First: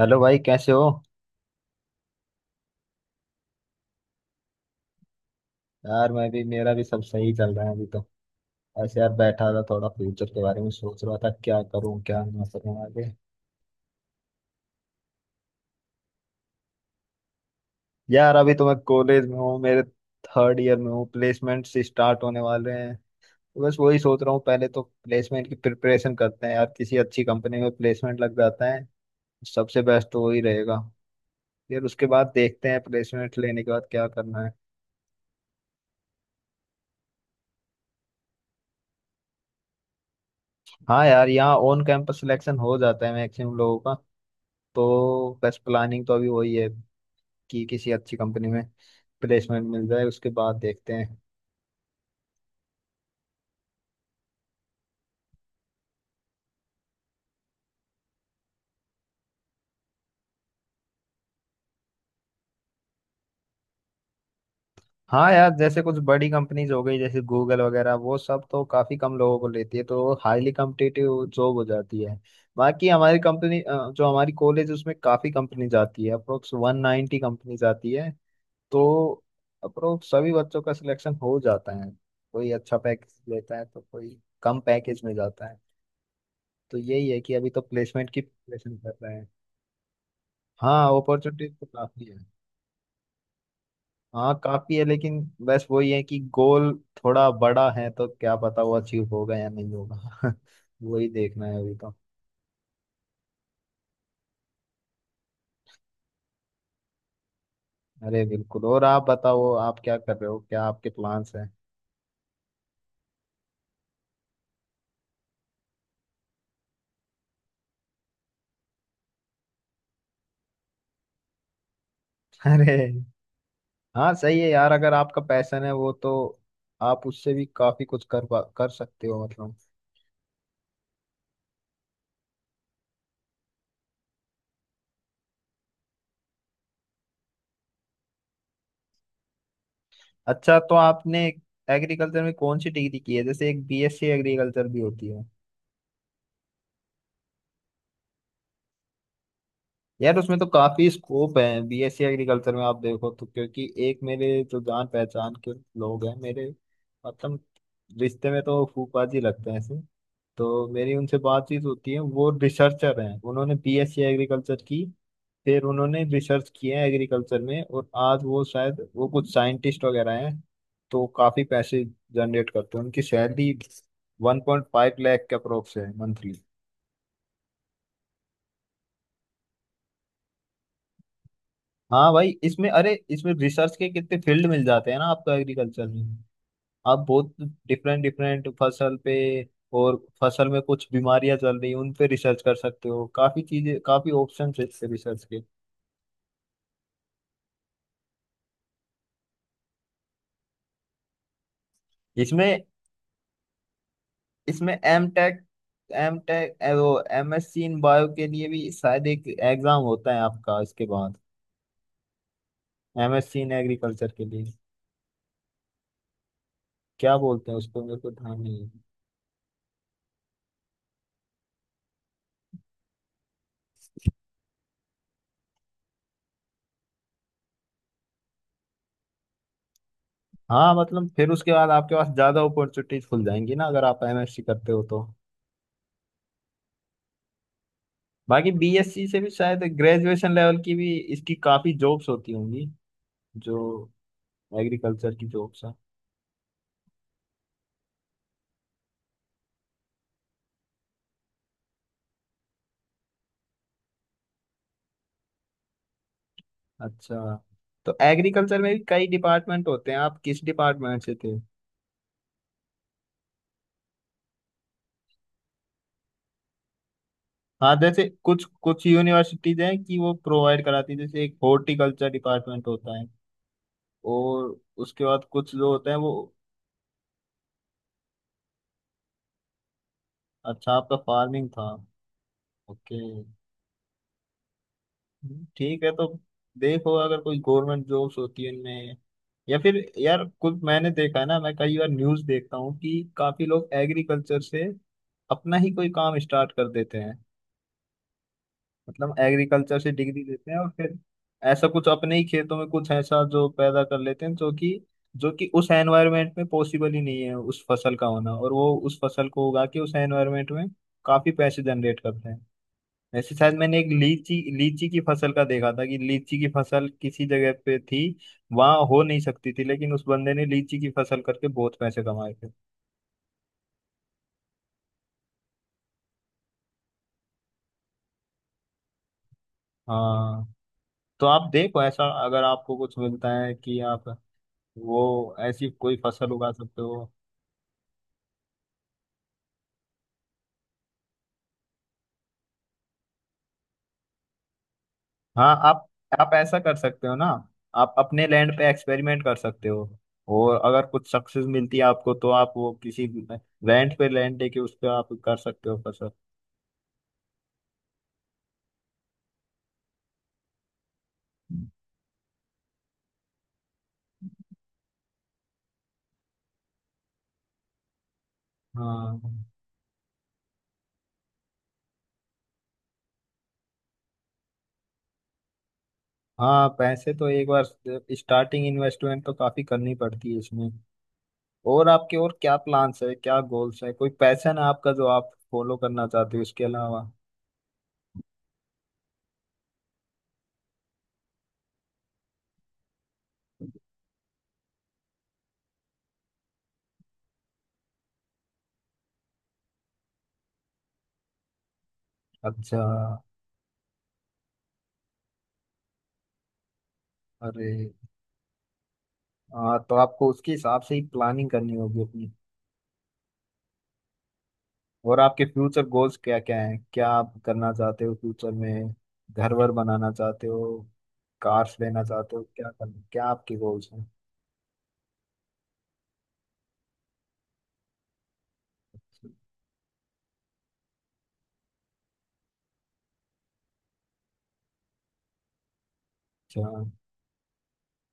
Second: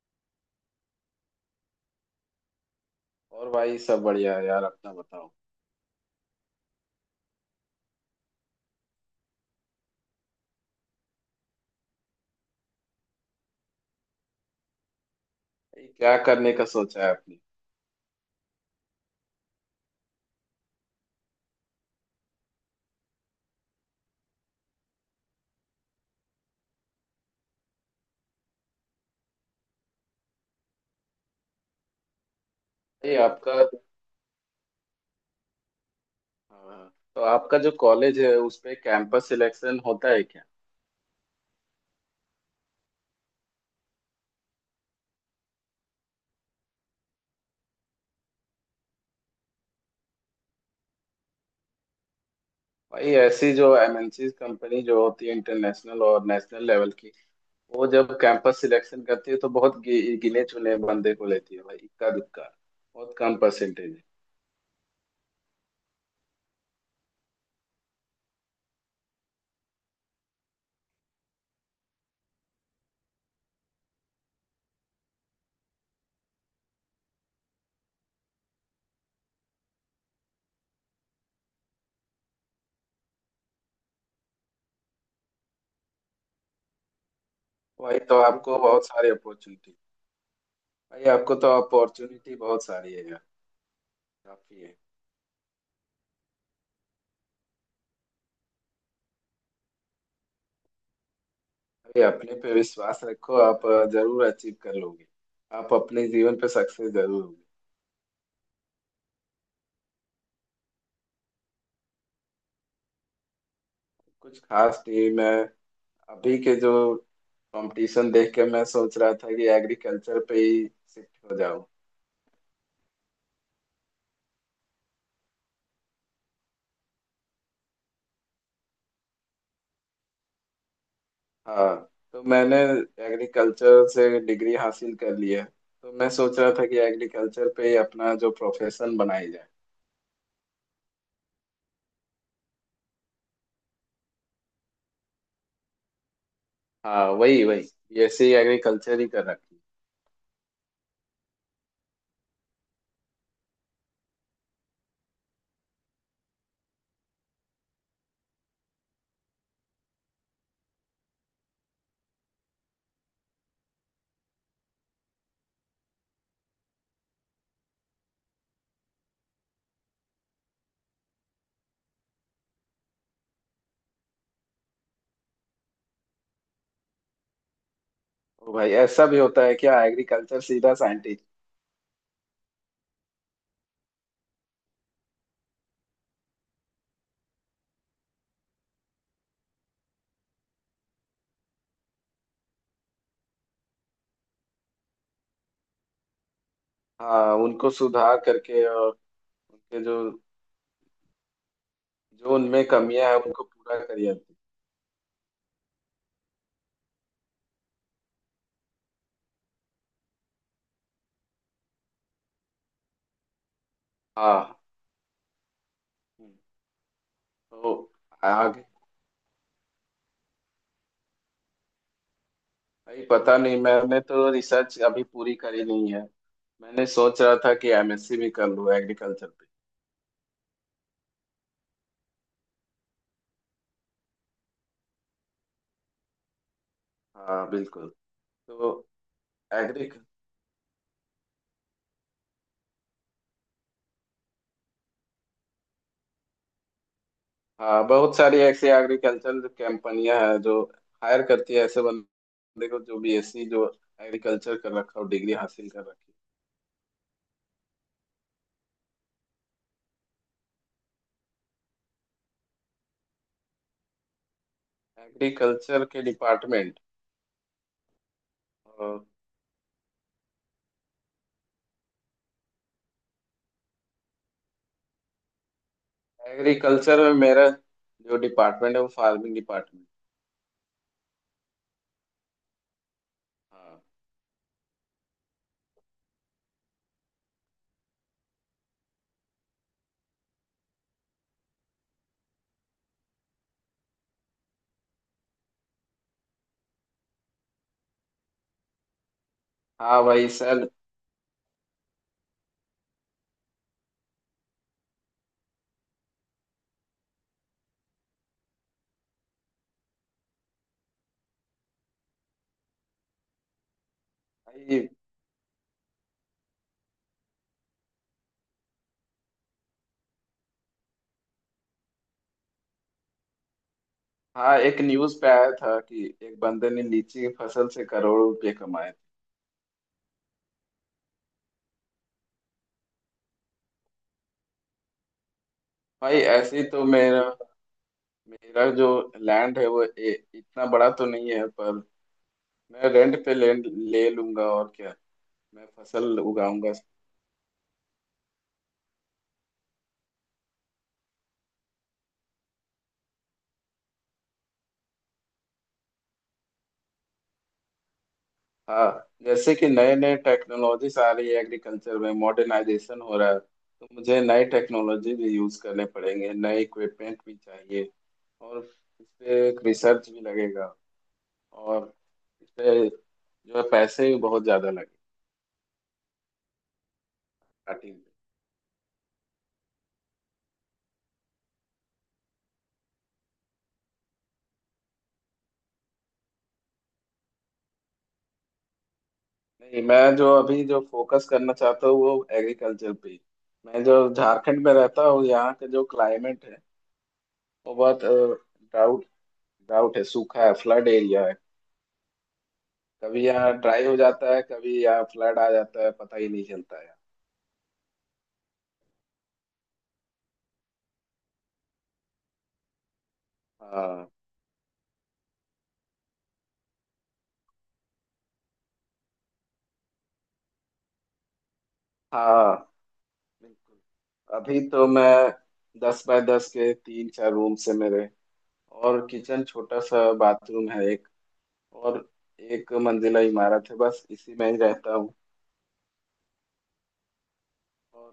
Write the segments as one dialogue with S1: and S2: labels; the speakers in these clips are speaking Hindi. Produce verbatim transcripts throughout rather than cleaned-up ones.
S1: हेलो भाई कैसे हो?
S2: और भाई सब बढ़िया है यार अपना बताओ।
S1: यार मैं भी मेरा भी सब सही चल रहा है अभी तो। ऐसे यार बैठा था थोड़ा फ्यूचर के बारे में सोच रहा था क्या करूं क्या ना करूं आगे।
S2: भाई क्या करने का सोचा है आपने?
S1: यार अभी तो मैं कॉलेज में हूँ मेरे थर्ड ईयर में हूँ। प्लेसमेंट्स स्टार्ट होने वाले हैं। तो बस वही सोच रहा हूँ पहले तो प्लेसमेंट की प्रिपरेशन करते हैं यार, किसी अच्छी कंपनी में प्लेसमेंट लग जाता है सबसे बेस्ट तो वही रहेगा। फिर उसके बाद देखते हैं
S2: भाई
S1: प्लेसमेंट
S2: आपका
S1: लेने के बाद क्या करना है।
S2: हाँ, तो आपका जो कॉलेज है उसमें कैंपस सिलेक्शन होता है क्या?
S1: हाँ यार, यहाँ ऑन कैंपस सिलेक्शन हो जाता है मैक्सिमम लोगों का। तो बस प्लानिंग तो अभी वही है कि किसी अच्छी कंपनी में प्लेसमेंट मिल जाए, उसके बाद देखते हैं।
S2: भाई ऐसी जो एमएनसी कंपनी जो होती है इंटरनेशनल और नेशनल लेवल की, वो जब कैंपस सिलेक्शन करती है तो बहुत गि, गिने चुने बंदे को लेती है भाई, इक्का दुक्का। बहुत कम परसेंटेज है।
S1: हाँ यार, जैसे कुछ बड़ी कंपनीज हो गई जैसे गूगल वगैरह, वो सब तो काफी कम लोगों को लेती है तो हाईली कम्पिटिटिव जॉब हो जाती है। बाकी हमारी कंपनी अ, जो हमारी कॉलेज उसमें काफी कंपनी जाती है, अप्रोक्स वन नाइन्टी कंपनी जाती है। तो अप्रोक्स सभी बच्चों का सिलेक्शन हो जाता है। कोई अच्छा पैकेज लेता है तो कोई कम पैकेज में जाता है। तो यही है कि अभी तो
S2: भाई
S1: प्लेसमेंट
S2: तो
S1: की
S2: आपको
S1: प्रिपरेशन
S2: बहुत
S1: कर
S2: सारी
S1: रहे हैं।
S2: अपॉर्चुनिटी।
S1: हाँ,
S2: भाई आपको तो
S1: अपॉर्चुनिटीज तो काफी है।
S2: अपॉर्चुनिटी बहुत सारी है यार।
S1: हाँ
S2: काफी
S1: काफी
S2: है।
S1: है, लेकिन बस वही है कि गोल थोड़ा बड़ा है तो क्या पता वो अचीव होगा या नहीं होगा। वही देखना है अभी तो।
S2: अरे अपने पे विश्वास रखो। आप अ, जरूर अचीव कर लोगे। आप अपने जीवन पे सक्सेस जरूर होगे।
S1: अरे बिल्कुल, और आप बताओ आप क्या कर रहे हो, क्या आपके प्लान्स हैं?
S2: कुछ खास नहीं। मैं अभी के जो कंपटीशन देख के मैं सोच रहा था कि एग्रीकल्चर पे ही शिफ्ट हो जाऊं।
S1: अरे हाँ सही है यार, अगर आपका पैशन है वो तो आप उससे भी काफी कुछ कर पा- कर सकते हो मतलब।
S2: हाँ, तो मैंने एग्रीकल्चर से डिग्री हासिल कर ली है। तो मैं सोच रहा था कि एग्रीकल्चर पे ही अपना जो प्रोफेशन बनाई जाए।
S1: अच्छा, तो आपने एग्रीकल्चर में कौन सी डिग्री की है? जैसे एक बीएससी एग्रीकल्चर भी होती है।
S2: हाँ, वही वही बीएससी एग्रीकल्चर ही कर रखी
S1: यार उसमें तो काफी स्कोप है, बीएससी एग्रीकल्चर में आप देखो तो, क्योंकि एक मेरे जो जान पहचान के लोग हैं मेरे, मतलब रिश्ते में तो फूफा जी लगते हैं ऐसे। तो मेरी उनसे बातचीत होती है, वो रिसर्चर हैं, उन्होंने बीएससी एग्रीकल्चर की। फिर उन्होंने रिसर्च किया है एग्रीकल्चर में और आज वो शायद वो कुछ साइंटिस्ट वगैरह हैं। तो काफी पैसे जनरेट करते हैं, उनकी salary one point five lakh के अप्रोक्स है मंथली।
S2: है। ओ भाई ऐसा भी होता है क्या, एग्रीकल्चर सीधा साइंटिस्ट?
S1: हाँ भाई इसमें, अरे इसमें रिसर्च के कितने फील्ड मिल जाते हैं ना आपको एग्रीकल्चर में। आप बहुत डिफरेंट डिफरेंट फसल पे और फसल में कुछ बीमारियां चल रही हैं उन पे रिसर्च कर सकते हो, काफी चीजें काफी ऑप्शन है इससे रिसर्च के।
S2: हाँ, उनको सुधार करके, और उनके जो जो
S1: इसमें
S2: उनमें कमियां है उनको पूरा करिए।
S1: इसमें एम टेक एम टेक वो, MSc in bio के लिए भी शायद एक एग्जाम होता है आपका इसके बाद, MSc in agriculture के लिए।
S2: हाँ। हम्म,
S1: क्या बोलते हैं
S2: तो
S1: उसको मेरे को ध्यान नहीं
S2: आगे।
S1: है।
S2: भाई पता नहीं, मैंने तो रिसर्च अभी पूरी करी नहीं है। मैंने सोच रहा था कि एमएससी भी कर लूँ एग्रीकल्चर पे।
S1: हाँ मतलब फिर उसके बाद आपके पास ज्यादा अपॉर्चुनिटीज खुल जाएंगी ना, अगर आप एम एस सी करते हो तो।
S2: हाँ बिल्कुल।
S1: बाकी
S2: तो
S1: बीएससी से भी शायद
S2: एग्री
S1: ग्रेजुएशन लेवल की भी इसकी काफी जॉब्स होती होंगी, जो एग्रीकल्चर की जॉब्स हैं।
S2: हाँ, बहुत सारी ऐसी एग्रीकल्चर कंपनियां हैं जो हायर करती है ऐसे बंदे को जो बीएससी, जो एग्रीकल्चर कर रखा हो, डिग्री हासिल कर रखी
S1: अच्छा, तो एग्रीकल्चर में भी कई डिपार्टमेंट होते हैं, आप किस डिपार्टमेंट से थे?
S2: है। एग्रीकल्चर के डिपार्टमेंट।
S1: हाँ जैसे कुछ कुछ यूनिवर्सिटीज हैं कि वो प्रोवाइड कराती है, जैसे एक हॉर्टिकल्चर डिपार्टमेंट होता है और उसके बाद कुछ जो होते हैं वो।
S2: एग्रीकल्चर में मेरा जो डिपार्टमेंट है वो फार्मिंग डिपार्टमेंट।
S1: अच्छा, आपका फार्मिंग था। ओके
S2: हाँ।
S1: ठीक है। तो देखो, अगर कोई गवर्नमेंट जॉब्स होती है उनमें, या फिर यार कुछ मैंने देखा है ना, मैं कई बार न्यूज देखता हूँ कि काफी लोग एग्रीकल्चर से अपना ही कोई काम स्टार्ट कर देते हैं। मतलब एग्रीकल्चर से
S2: हाँ
S1: डिग्री
S2: भाई
S1: लेते हैं
S2: सर।
S1: और फिर ऐसा कुछ अपने ही खेतों में कुछ ऐसा जो पैदा कर लेते हैं जो कि जो कि उस एनवायरनमेंट में पॉसिबल ही नहीं है उस फसल का होना, और वो उस फसल को उगा के उस एनवायरनमेंट में काफी पैसे जनरेट करते हैं। वैसे शायद मैंने एक लीची
S2: भाई।
S1: लीची की फसल का देखा था कि लीची की फसल किसी जगह पे थी, वहां हो नहीं सकती थी, लेकिन उस बंदे ने लीची की फसल करके बहुत पैसे कमाए थे।
S2: हाँ। एक न्यूज़ पे आया था कि एक बंदे ने लीची की फसल से करोड़ों रुपए कमाए थे।
S1: हाँ, तो आप देखो, ऐसा अगर आपको कुछ मिलता है कि आप वो ऐसी कोई
S2: भाई
S1: फसल उगा
S2: ऐसे ही
S1: सकते
S2: तो
S1: हो।
S2: मेरा मेरा जो लैंड है वो ए, इतना बड़ा तो नहीं है, पर मैं रेंट पे लैंड ले लूंगा, और क्या,
S1: हाँ
S2: मैं
S1: आप
S2: फसल
S1: आप ऐसा
S2: उगाऊंगा।
S1: कर सकते हो ना। आप अपने लैंड पे एक्सपेरिमेंट कर सकते हो, और अगर कुछ सक्सेस मिलती है आपको तो आप वो किसी रेंट पे लैंड लेके उस पे आप कर सकते हो फसल।
S2: हाँ, जैसे कि नए नए टेक्नोलॉजीज आ रही है, एग्रीकल्चर में मॉडर्नाइजेशन हो रहा है, तो मुझे नई टेक्नोलॉजी भी यूज करने पड़ेंगे, नए इक्विपमेंट भी चाहिए, और इस
S1: हाँ,
S2: पे एक रिसर्च भी लगेगा, और इस पे जो है पैसे भी बहुत ज्यादा लगे
S1: हाँ, पैसे तो एक बार
S2: स्टार्टिंग में।
S1: स्टार्टिंग इन्वेस्टमेंट तो काफी करनी पड़ती है इसमें। और आपके और क्या प्लान्स है, क्या गोल्स है, कोई पैशन है आपका जो आप फॉलो करना चाहते हो इसके अलावा?
S2: नहीं, मैं जो अभी जो फोकस करना चाहता हूँ वो एग्रीकल्चर पे ही। मैं जो झारखंड में रहता हूँ, यहाँ का जो क्लाइमेट है वो बहुत ड्राउट ड्राउट है, सूखा है, फ्लड एरिया है।
S1: अच्छा।
S2: कभी यहाँ ड्राई हो जाता है, कभी यहाँ फ्लड आ जाता है, पता ही नहीं चलता है।
S1: अरे हाँ, तो आपको उसके हिसाब से ही प्लानिंग करनी होगी अपनी।
S2: हाँ।
S1: और आपके फ्यूचर गोल्स क्या क्या हैं, क्या आप करना चाहते हो फ्यूचर में? घर वर बनाना चाहते हो, कार्स लेना चाहते हो,
S2: हाँ
S1: क्या करना, क्या आपके गोल्स हैं?
S2: बिल्कुल। अभी तो मैं दस बाय दस के तीन चार रूम से मेरे, और किचन, छोटा सा बाथरूम है एक, और एक मंजिला इमारत है, बस इसी में ही रहता हूँ।
S1: अच्छा,
S2: और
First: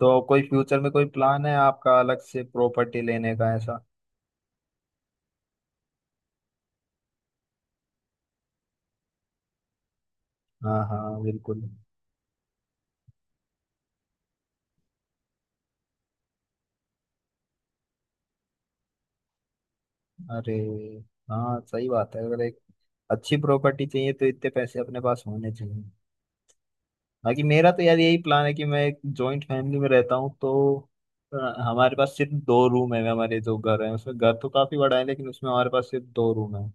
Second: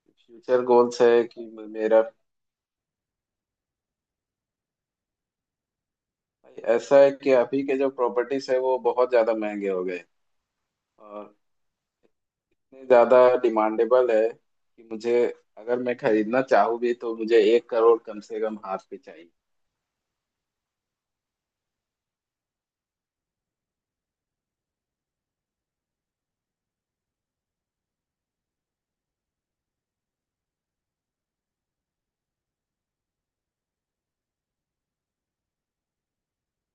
S1: तो कोई
S2: फ्यूचर
S1: फ्यूचर में
S2: गोल्स
S1: कोई
S2: है कि
S1: प्लान है आपका
S2: मेरा,
S1: अलग से प्रॉपर्टी लेने का ऐसा?
S2: भाई ऐसा है कि अभी के जो प्रॉपर्टीज है वो बहुत ज़्यादा महंगे हो गए,
S1: हाँ, हाँ,
S2: और
S1: बिल्कुल।
S2: इतने ज़्यादा डिमांडेबल है कि मुझे, अगर मैं खरीदना चाहूँ भी तो मुझे एक करोड़ कम से कम हाथ पे चाहिए।
S1: अरे हाँ सही बात है, अगर एक अच्छी प्रॉपर्टी चाहिए तो इतने पैसे अपने पास होने चाहिए। बाकी मेरा तो यार यही प्लान है कि मैं एक जॉइंट फैमिली में रहता हूँ तो अ, हमारे पास सिर्फ दो रूम है। हमारे जो घर है उसमें, घर तो काफी बड़ा है लेकिन उसमें हमारे पास सिर्फ दो रूम है।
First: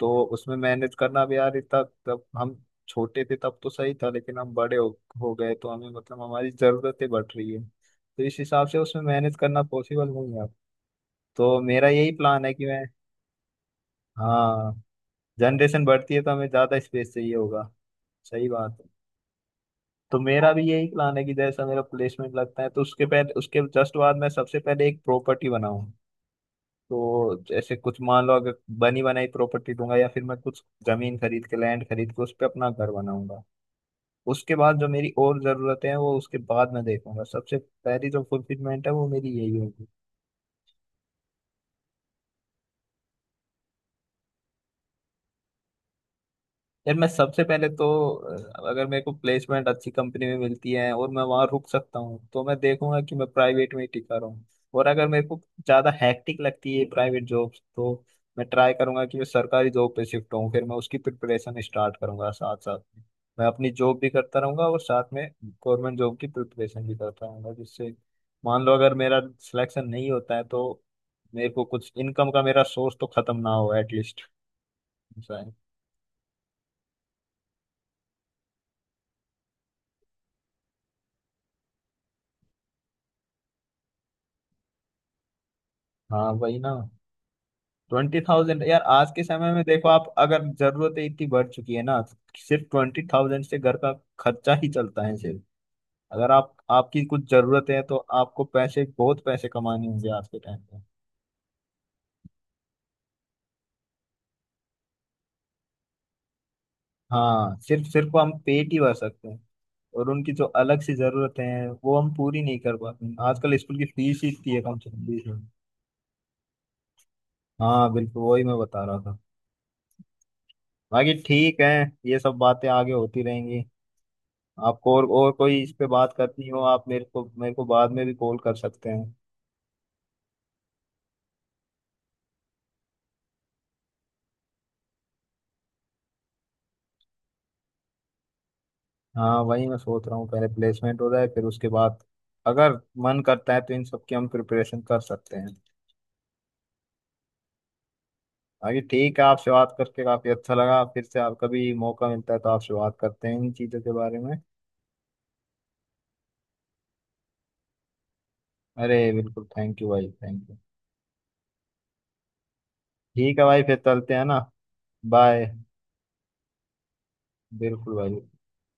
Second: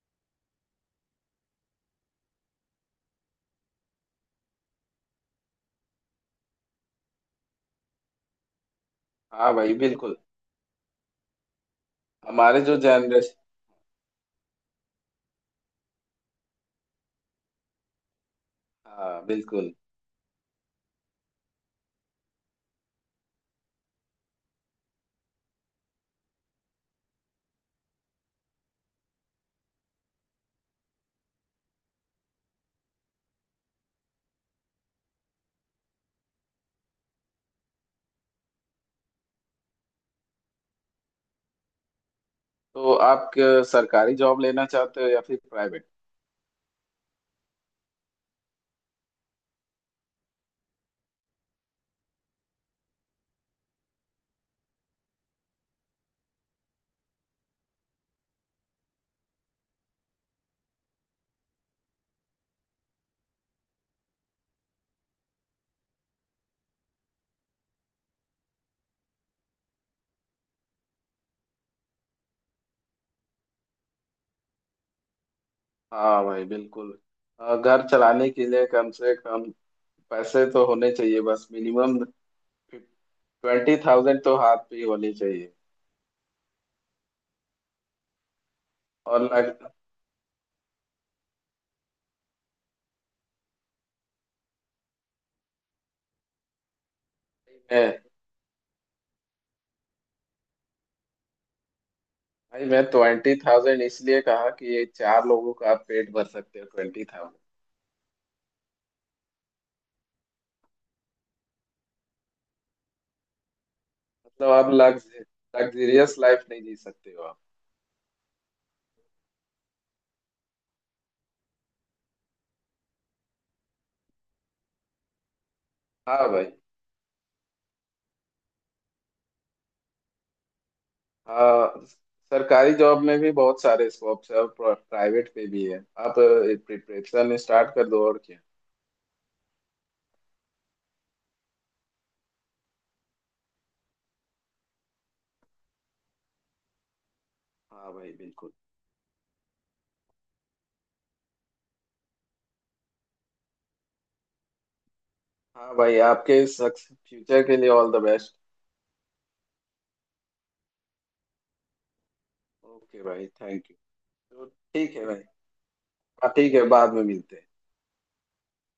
S1: तो उसमें मैनेज करना भी यार इतना, तब हम छोटे थे तब तो सही था, लेकिन हम बड़े हो, हो गए तो हमें, मतलब हमारी जरूरतें बढ़ रही है तो इस हिसाब से उसमें मैनेज
S2: हाँ
S1: करना
S2: भाई
S1: पॉसिबल
S2: बिल्कुल।
S1: नहीं है। तो मेरा यही प्लान है
S2: हमारे
S1: कि
S2: जो
S1: मैं,
S2: जनरेशन।
S1: हाँ, जनरेशन बढ़ती है तो हमें ज्यादा स्पेस चाहिए होगा। सही बात है।
S2: हाँ बिल्कुल।
S1: तो मेरा भी यही प्लान है कि जैसा मेरा प्लेसमेंट लगता है तो उसके पहले, उसके जस्ट बाद मैं सबसे पहले एक प्रॉपर्टी बनाऊं। तो जैसे कुछ मान लो, अगर बनी बनाई प्रॉपर्टी दूंगा या फिर मैं कुछ जमीन खरीद के, लैंड खरीद के उस पर अपना घर बनाऊंगा। उसके बाद जो मेरी और जरूरतें हैं वो उसके बाद मैं देखूंगा, सबसे पहली जो फुलफिलमेंट है वो मेरी यही होगी।
S2: तो आप क- सरकारी जॉब लेना चाहते हो या फिर प्राइवेट?
S1: यार मैं सबसे पहले तो अ, अगर मेरे को प्लेसमेंट अच्छी कंपनी में मिलती है और मैं वहां रुक सकता हूँ तो मैं देखूंगा कि मैं प्राइवेट में ही टिका रहूं। और अगर मेरे को ज्यादा हैक्टिक लगती है प्राइवेट जॉब, तो मैं ट्राई करूंगा कि मैं सरकारी जॉब पे शिफ्ट हूँ, फिर मैं उसकी प्रिपरेशन स्टार्ट करूंगा साथ साथ में। मैं अपनी जॉब भी करता रहूंगा और साथ में गवर्नमेंट जॉब की प्रिपरेशन भी करता रहूंगा, जिससे मान लो अगर मेरा सिलेक्शन नहीं होता है तो मेरे को कुछ, इनकम का मेरा सोर्स तो खत्म ना हो एटलीस्ट।
S2: हाँ भाई बिल्कुल। अ, घर चलाने के लिए कम से कम पैसे तो होने चाहिए बस, मिनिमम ट्वेंटी थाउजेंड तो हाथ पे ही होने चाहिए।
S1: हाँ वही ना, ट्वेंटी थाउजेंड, यार आज
S2: और
S1: के समय में
S2: लग
S1: देखो आप, अगर जरूरतें इतनी बढ़ चुकी है ना, सिर्फ ट्वेंटी थाउजेंड से घर का खर्चा ही चलता है सिर्फ। अगर आप, आपकी कुछ जरूरतें हैं तो
S2: मैं,
S1: आपको पैसे, बहुत पैसे कमाने होंगे आज के टाइम पे।
S2: भाई, मैं ट्वेंटी थाउजेंड इसलिए कहा कि ये चार लोगों का आप पेट भर सकते हो ट्वेंटी थाउजेंड।
S1: हाँ सिर्फ सिर्फ हम पेट ही भर सकते हैं, और उनकी जो अलग सी जरूरतें हैं वो हम पूरी नहीं कर पाते हैं। आजकल स्कूल की फीस ही
S2: मतलब
S1: इतनी है
S2: आप
S1: कम से कम
S2: लग्ज
S1: बीस हज़ार।
S2: लग्जरियस लाइफ नहीं जी सकते हो आप।
S1: हाँ बिल्कुल, वही मैं बता रहा था। बाकी ठीक है, ये सब बातें आगे होती रहेंगी। आपको और और कोई इस पे बात
S2: हाँ भाई।
S1: करनी हो आप मेरे को मेरे को बाद में भी कॉल कर सकते हैं।
S2: हाँ। सरकारी जॉब में भी बहुत सारे स्कोप्स है, और प्राइवेट पे भी है, आप प्रिपरेशन स्टार्ट कर दो, और क्या।
S1: हाँ वही मैं सोच रहा हूँ, पहले प्लेसमेंट हो जाए फिर उसके बाद अगर मन करता है तो इन सब की हम प्रिपरेशन कर सकते हैं।
S2: हाँ भाई बिल्कुल।
S1: बाकी ठीक है, आपसे बात करके काफी अच्छा लगा, फिर से आप कभी मौका मिलता है तो आपसे बात करते हैं इन चीजों के बारे में।
S2: हाँ भाई, आपके इस फ्यूचर के लिए ऑल द बेस्ट।
S1: अरे बिल्कुल, थैंक यू भाई, थैंक यू।
S2: ओके भाई
S1: ठीक है भाई,
S2: थैंक यू।
S1: फिर चलते हैं ना।
S2: तो ठीक है भाई।
S1: बाय।
S2: हाँ ठीक है, बाद में मिलते हैं।
S1: बिल्कुल भाई।